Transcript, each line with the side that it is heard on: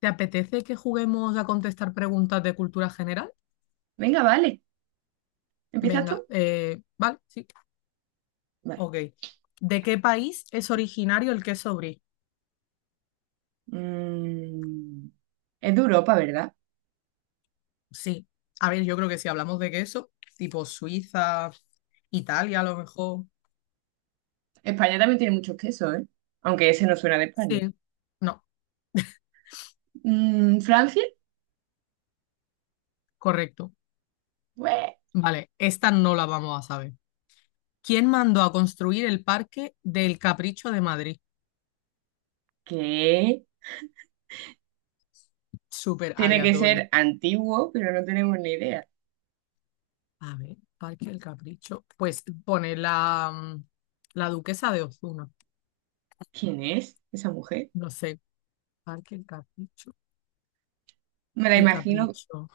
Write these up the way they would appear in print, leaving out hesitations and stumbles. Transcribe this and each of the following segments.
left: ¿Te apetece que juguemos a contestar preguntas de cultura general?
right: Venga, vale. ¿Empiezas
left: Venga,
right: tú?
left: vale, sí,
right: Vale.
left: ok. ¿De qué país es originario el queso brie?
right: Mm, es de Europa, ¿verdad?
left: Sí, a ver, yo creo que si hablamos de queso, tipo Suiza, Italia a lo mejor.
right: España también tiene muchos quesos, ¿eh? Aunque ese no suena de España.
left: Sí, no,
right: ¿Francia?
left: correcto.
right: Bue,
left: Vale, esta no la vamos a saber. ¿Quién mandó a construir el Parque del Capricho de Madrid?
right: ¿Qué?
left: Súper
right: Tiene que
left: aleatorio.
right: ser antiguo, pero no tenemos ni idea.
left: A ver, Parque del Capricho. Pues pone la duquesa de Ozuna.
right: ¿Quién es esa mujer?
left: No sé. Parque El Capricho.
right: Me la
left: El
right: imagino,
left: Capricho.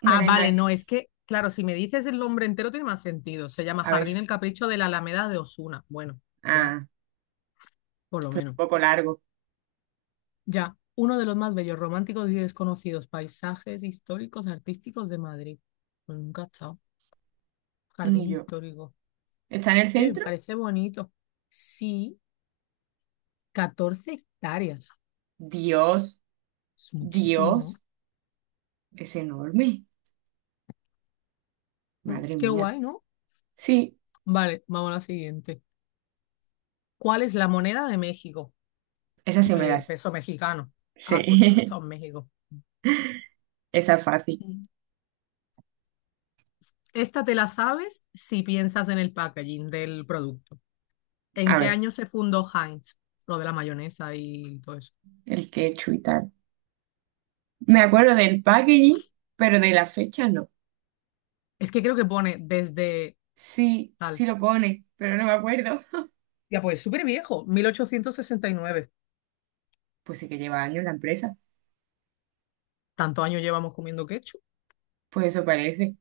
right: me
left: Ah,
right: la
left: vale,
right: imagino.
left: no, es que, claro, si me dices el nombre entero tiene más sentido. Se llama
right: A
left: Jardín
right: ver,
left: El Capricho de la Alameda de Osuna. Bueno, ya,
right: un
left: por lo menos.
right: poco largo.
left: Ya, uno de los más bellos, románticos y desconocidos paisajes históricos artísticos de Madrid. Pues nunca he estado. Jardín
right: Ni yo.
left: histórico.
right: ¿Está en el
left: Oye, me
right: centro?
left: parece bonito. Sí, 14 hectáreas.
right: Dios,
left: Es muchísimo, ¿no?
right: Dios, es enorme. Madre
left: Qué
right: mía.
left: guay, ¿no?
right: Sí,
left: Vale, vamos a la siguiente. ¿Cuál es la moneda de México?
right: esa sí me
left: El
right: das.
left: peso mexicano. Ah, por tu has
right: Sí,
left: estado en México.
right: esa es fácil.
left: Mm. Esta te la sabes si piensas en el packaging del producto. ¿En
right: A
left: qué
right: ver.
left: año se fundó Heinz? Lo de la mayonesa y todo eso.
right: El ketchup y tal. Me acuerdo del packaging, pero de la fecha no.
left: Es que creo que pone desde
right: Sí,
left: tal.
right: sí lo pone, pero no me acuerdo.
left: Ya, pues súper viejo, 1869.
right: Pues sí que lleva años la empresa.
left: ¿Tantos años llevamos comiendo ketchup?
right: Pues eso parece,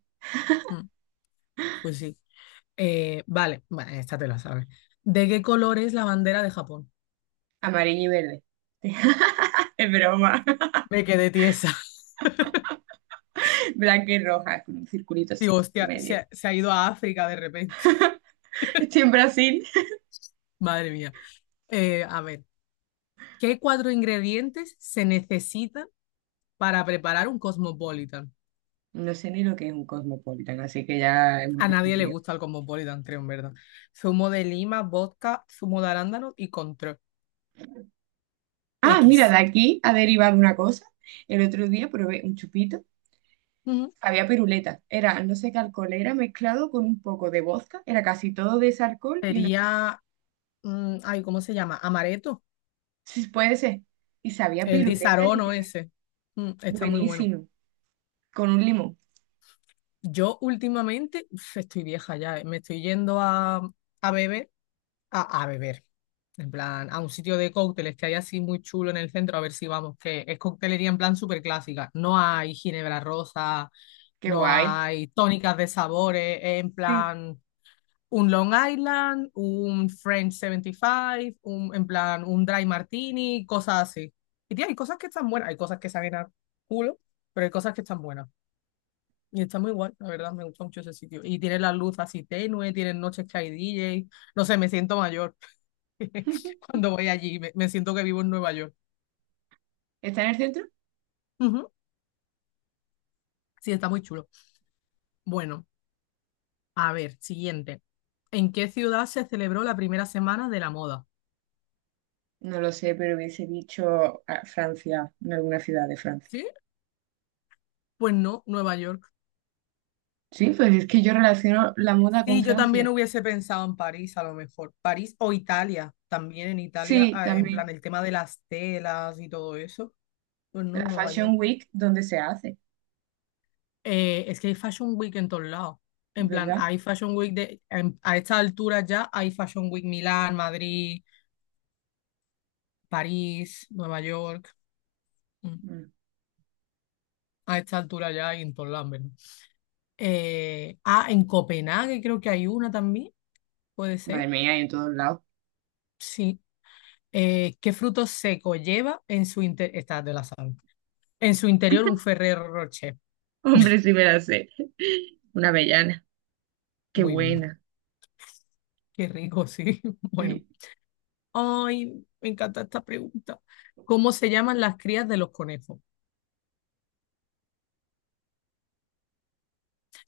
left: Mm, pues sí. Vale, bueno, esta te la sabes. ¿De qué color es la bandera de Japón?
right: amarillo y verde. Es broma.
left: Me quedé tiesa.
right: Blanca y roja, con un circulito
left: Digo,
right: así en
left: hostia, se
right: medio.
left: ha, se ha ido a África de repente.
right: Estoy en Brasil.
left: Madre mía. A ver, ¿qué cuatro ingredientes se necesitan para preparar un cosmopolitan?
right: No sé ni lo que es un cosmopolitan, así que ya hemos
left: A nadie le
right: respondido.
left: gusta el cosmopolitan, creo, en verdad. Zumo de lima, vodka, zumo de arándano y control.
right: Ah, mira,
left: X.
right: de aquí ha derivado una cosa. El otro día probé un chupito.
left: Ujú.
right: Había piruleta, era no sé qué alcohol, era mezclado con un poco de vodka, era casi todo de ese alcohol y una...
left: Sería, ay, ¿cómo se llama? Amaretto,
right: Sí, puede ser. Y sabía
left: el
right: piruleta
left: disarono
right: literal.
left: ese. Mm, está muy bueno.
right: Buenísimo, con un limón.
left: Yo últimamente, uf, estoy vieja ya, me estoy yendo a beber a beber. En plan, a un sitio de cócteles que hay así muy chulo en el centro, a ver si vamos, que es coctelería en plan súper clásica. No hay ginebra rosa,
right: Qué
left: no
right: guay.
left: hay tónicas de sabores, es en
right: Sí.
left: plan un Long Island, un French 75, en plan un dry martini, cosas así. Y tía, hay cosas que están buenas, hay cosas que saben a culo, pero hay cosas que están buenas. Y está muy guay, la verdad, me gusta mucho ese sitio. Y tiene la luz así tenue, tienen noches que hay DJ, no sé, me siento mayor. Cuando voy allí, me siento que vivo en Nueva York.
right: ¿Está en el centro?
left: Ujú. Sí, está muy chulo. Bueno, a ver, siguiente. ¿En qué ciudad se celebró la primera semana de la moda?
right: No lo sé, pero hubiese dicho Francia, en alguna ciudad de Francia.
left: ¿Sí? Pues no, Nueva York.
right: Sí, pues es que yo relaciono la moda con
left: Sí, yo también
right: Francia.
left: hubiese pensado en París, a lo mejor. París o Italia, también en Italia,
right: Sí,
left: en plan
right: también.
left: el tema de las telas y todo eso. Pues
right: La
left: no, Nueva York.
right: Fashion Week, donde se hace,
left: Es que hay Fashion Week en todos lados. En plan,
right: ¿verdad?
left: hay Fashion Week a esta altura ya hay Fashion Week Milán, Madrid, París, Nueva York. mm,
right: Mm.
left: a esta altura ya hay en todos lados, ¿verdad? En Copenhague creo que hay una también, puede
right: Madre
left: ser.
right: mía, y en todos lados.
left: Sí. ¿Qué fruto seco lleva en su interior? Esta de la sal. En su interior un Ferrero Rocher.
right: Hombre, sí me la sé. Una avellana. Qué
left: Muy bien.
right: buena.
left: Qué rico, sí. Bueno.
right: Sí,
left: Ay, me encanta esta pregunta. ¿Cómo se llaman las crías de los conejos?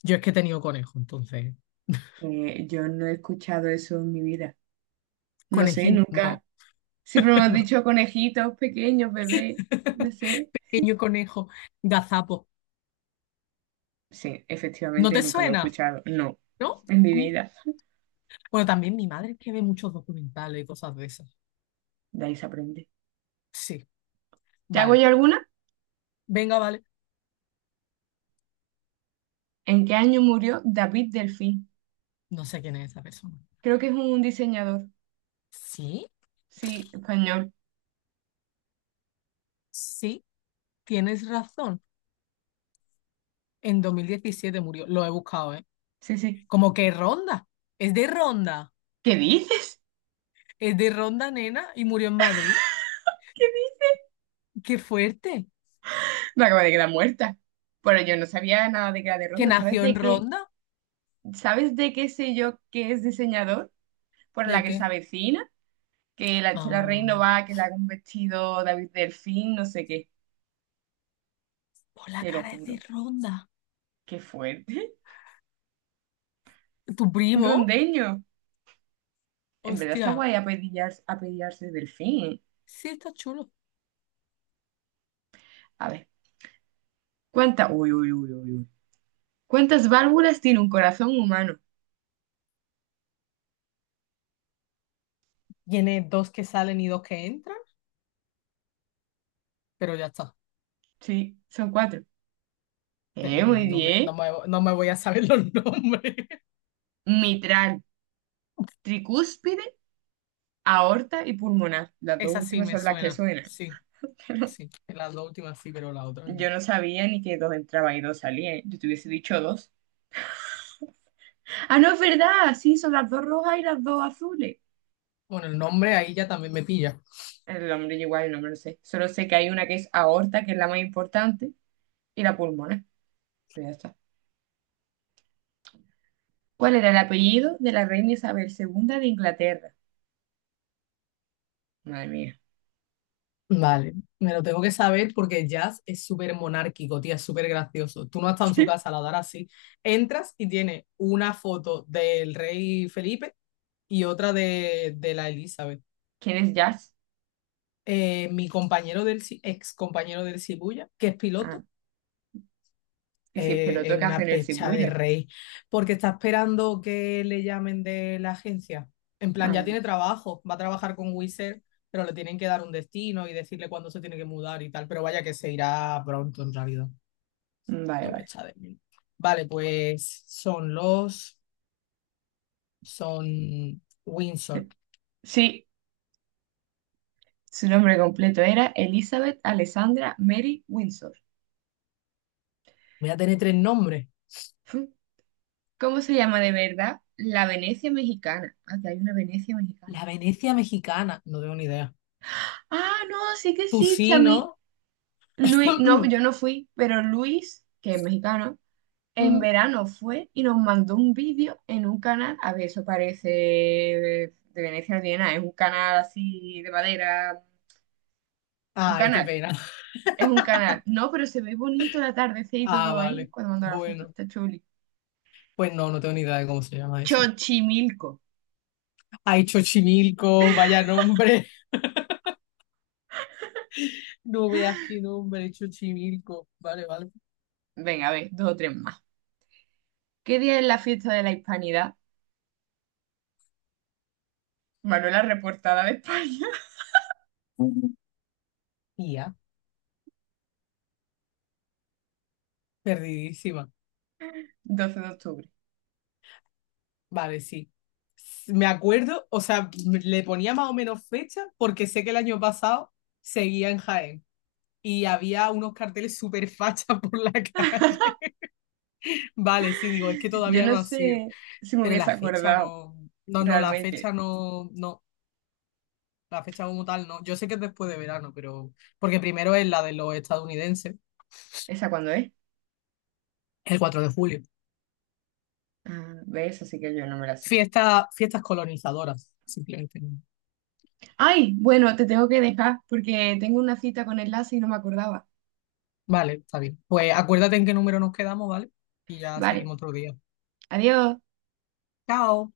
left: Yo es que he tenido conejos, entonces.
right: yo no he escuchado eso en mi vida. No sé,
left: Conejín, no,
right: nunca. Siempre me han
left: no.
right: dicho conejitos pequeños, bebé, no sé.
left: Pequeño conejo, gazapo.
right: Sí,
left: ¿No
right: efectivamente
left: te
right: nunca lo he
left: suena?
right: escuchado. No,
left: ¿No?
right: en mi
left: Mm.
right: vida.
left: Bueno, también mi madre es que ve muchos documentales y cosas de esas.
right: De ahí se aprende.
left: Sí,
right: ¿Te hago
left: vale.
right: yo alguna?
left: Venga, vale.
right: ¿En qué año murió David Delfín?
left: No sé quién es esa persona.
right: Creo que es un diseñador.
left: Sí,
right: Sí, español.
left: sí, tienes razón. En 2017 murió. Lo he buscado, ¿eh?
right: Sí, sí.
left: Como que Ronda. Es de Ronda.
right: ¿Qué dices?
left: Es de Ronda, nena, y murió en Madrid.
right: ¿Qué dices?
left: Qué fuerte.
right: Me acaba de quedar muerta. Pero yo no sabía nada de Gala de
left: Que
right: Ronda. ¿Sabes
left: nació en
right: de qué?
left: Ronda.
right: ¿Sabes de qué sé yo que es diseñador? Por la
left: ¿De
right: que se
left: qué?
right: avecina que la Chela Rey no
left: Ah,
right: va, que le haga un vestido David Delfín, no sé qué,
left: por la
right: te lo
left: cara es de
right: juro,
left: Ronda.
right: qué fuerte.
left: ¿Tu
right: Un
left: primo?
right: rondeño. En verdad está
left: Hostia.
right: guay apellidarse Delfín. ¿Eh?
left: Sí, está chulo.
right: A ver, ¿cuántas? Uy, uy, uy, uy, uy. ¿Cuántas válvulas tiene un corazón humano?
left: Tiene dos que salen y dos que entran, pero ya está.
right: Sí, son cuatro.
left: Pero
right: Muy
left: No me, no
right: bien.
left: me, no me voy a saber los nombres.
right: Mitral, tricúspide, aorta y pulmonar. Las dos
left: Esa sí
right: últimas
left: me
right: son las que
left: suena.
right: suenan.
left: Sí,
right: Pero
left: sí. Las dos últimas sí, pero la otra no.
right: yo no sabía ni que dos entraban y dos salían. Yo te hubiese dicho dos. Ah, no, es verdad. Sí, son las dos rojas y las dos azules.
left: Bueno, el nombre ahí ya también me pilla.
right: El nombre yo igual, el nombre lo sé. Solo sé que hay una que es aorta, que es la más importante, y la pulmonar. Pero ya está. ¿Cuál era el apellido de la reina Isabel II de Inglaterra? Madre mía.
left: Vale, me lo tengo que saber porque Jazz es súper monárquico, tía, es súper gracioso. Tú no has estado en su casa, la darás así. Entras y tiene una foto del rey Felipe y otra de la Elizabeth.
right: ¿Quién es Jazz?
left: Mi compañero del ex compañero del Cibuya, que es
right: Ah,
left: piloto,
right: y si es
left: es
right: peloto, ¿qué hace
left: una
right: en el
left: pecha de
right: Shibuya?
left: rey, porque está esperando que le llamen de la agencia. En plan,
right: Ah,
left: ya tiene
right: vale.
left: trabajo, va a trabajar con Wizard, pero le tienen que dar un destino y decirle cuándo se tiene que mudar y tal, pero vaya que se irá pronto en realidad.
right: Mm, vale,
left: No me
right: vale.
left: echa de mí. Vale, son Windsor.
right: Te- Sí, su nombre completo era Elizabeth Alessandra Mary Windsor.
left: Voy a tener tres nombres.
right: Fu. ¿Cómo se llama de verdad? La Venecia mexicana. Ah, que hay una Venecia mexicana.
left: La Venecia mexicana, no tengo ni idea.
right: Ah, no, sí que
left: Tú
right: existe a
left: sí,
right: mí.
left: ¿no?
right: Luis, no, yo no fui, pero Luis, que es mexicano, en
left: Ujú.
right: verano fue y nos mandó un vídeo en un canal, a ver, eso parece de Venecia no tiene nada, es un canal así de madera, un
left: Ay, qué
right: canal,
left: pena.
right: es un canal, no, pero se ve bonito el atardecer y
left: Ah,
right: todo ahí,
left: vale.
right: cuando mandó la foto,
left: Bueno.
right: está chuli.
left: Pues no, no tengo ni idea de cómo se llama eso.
right: Chochimilco,
left: Ay, Chochimilco, vaya nombre. No veas qué nombre, Chochimilco. Vale, vale.
right: venga, a ver, dos o tres más. ¿Qué día es la fiesta de la Hispanidad? Manuela Reportada de España,
left: Tía, perdidísima.
right: 12 de octubre.
left: Vale, sí. Me acuerdo, o sea, le ponía más o menos fecha porque sé que el año pasado seguía en Jaén y había unos carteles súper fachas por la calle. Vale, sí, digo, es que
right: Yo
left: todavía no
right: no
left: ha sido.
right: sé si me
left: Pero
right: hubiese
left: la fecha
right: acordado
left: no, no, no, la fecha
right: realmente.
left: no, no. La fecha como tal, no. Yo sé que es después de verano, pero. Porque primero es la de los estadounidenses,
right: ¿Esa cuándo es?
left: el 4 de julio.
right: Ah, ¿ves? Así que yo no me la sé.
left: Fiesta, fiestas colonizadoras, simplemente.
right: Ay, bueno, te tengo que dejar porque tengo una cita con el enlace y no me acordaba.
left: Vale, está bien. Pues acuérdate en qué número nos quedamos, ¿vale? Y ya
right: Vale,
left: seguimos otro día.
right: adiós.
left: Chao.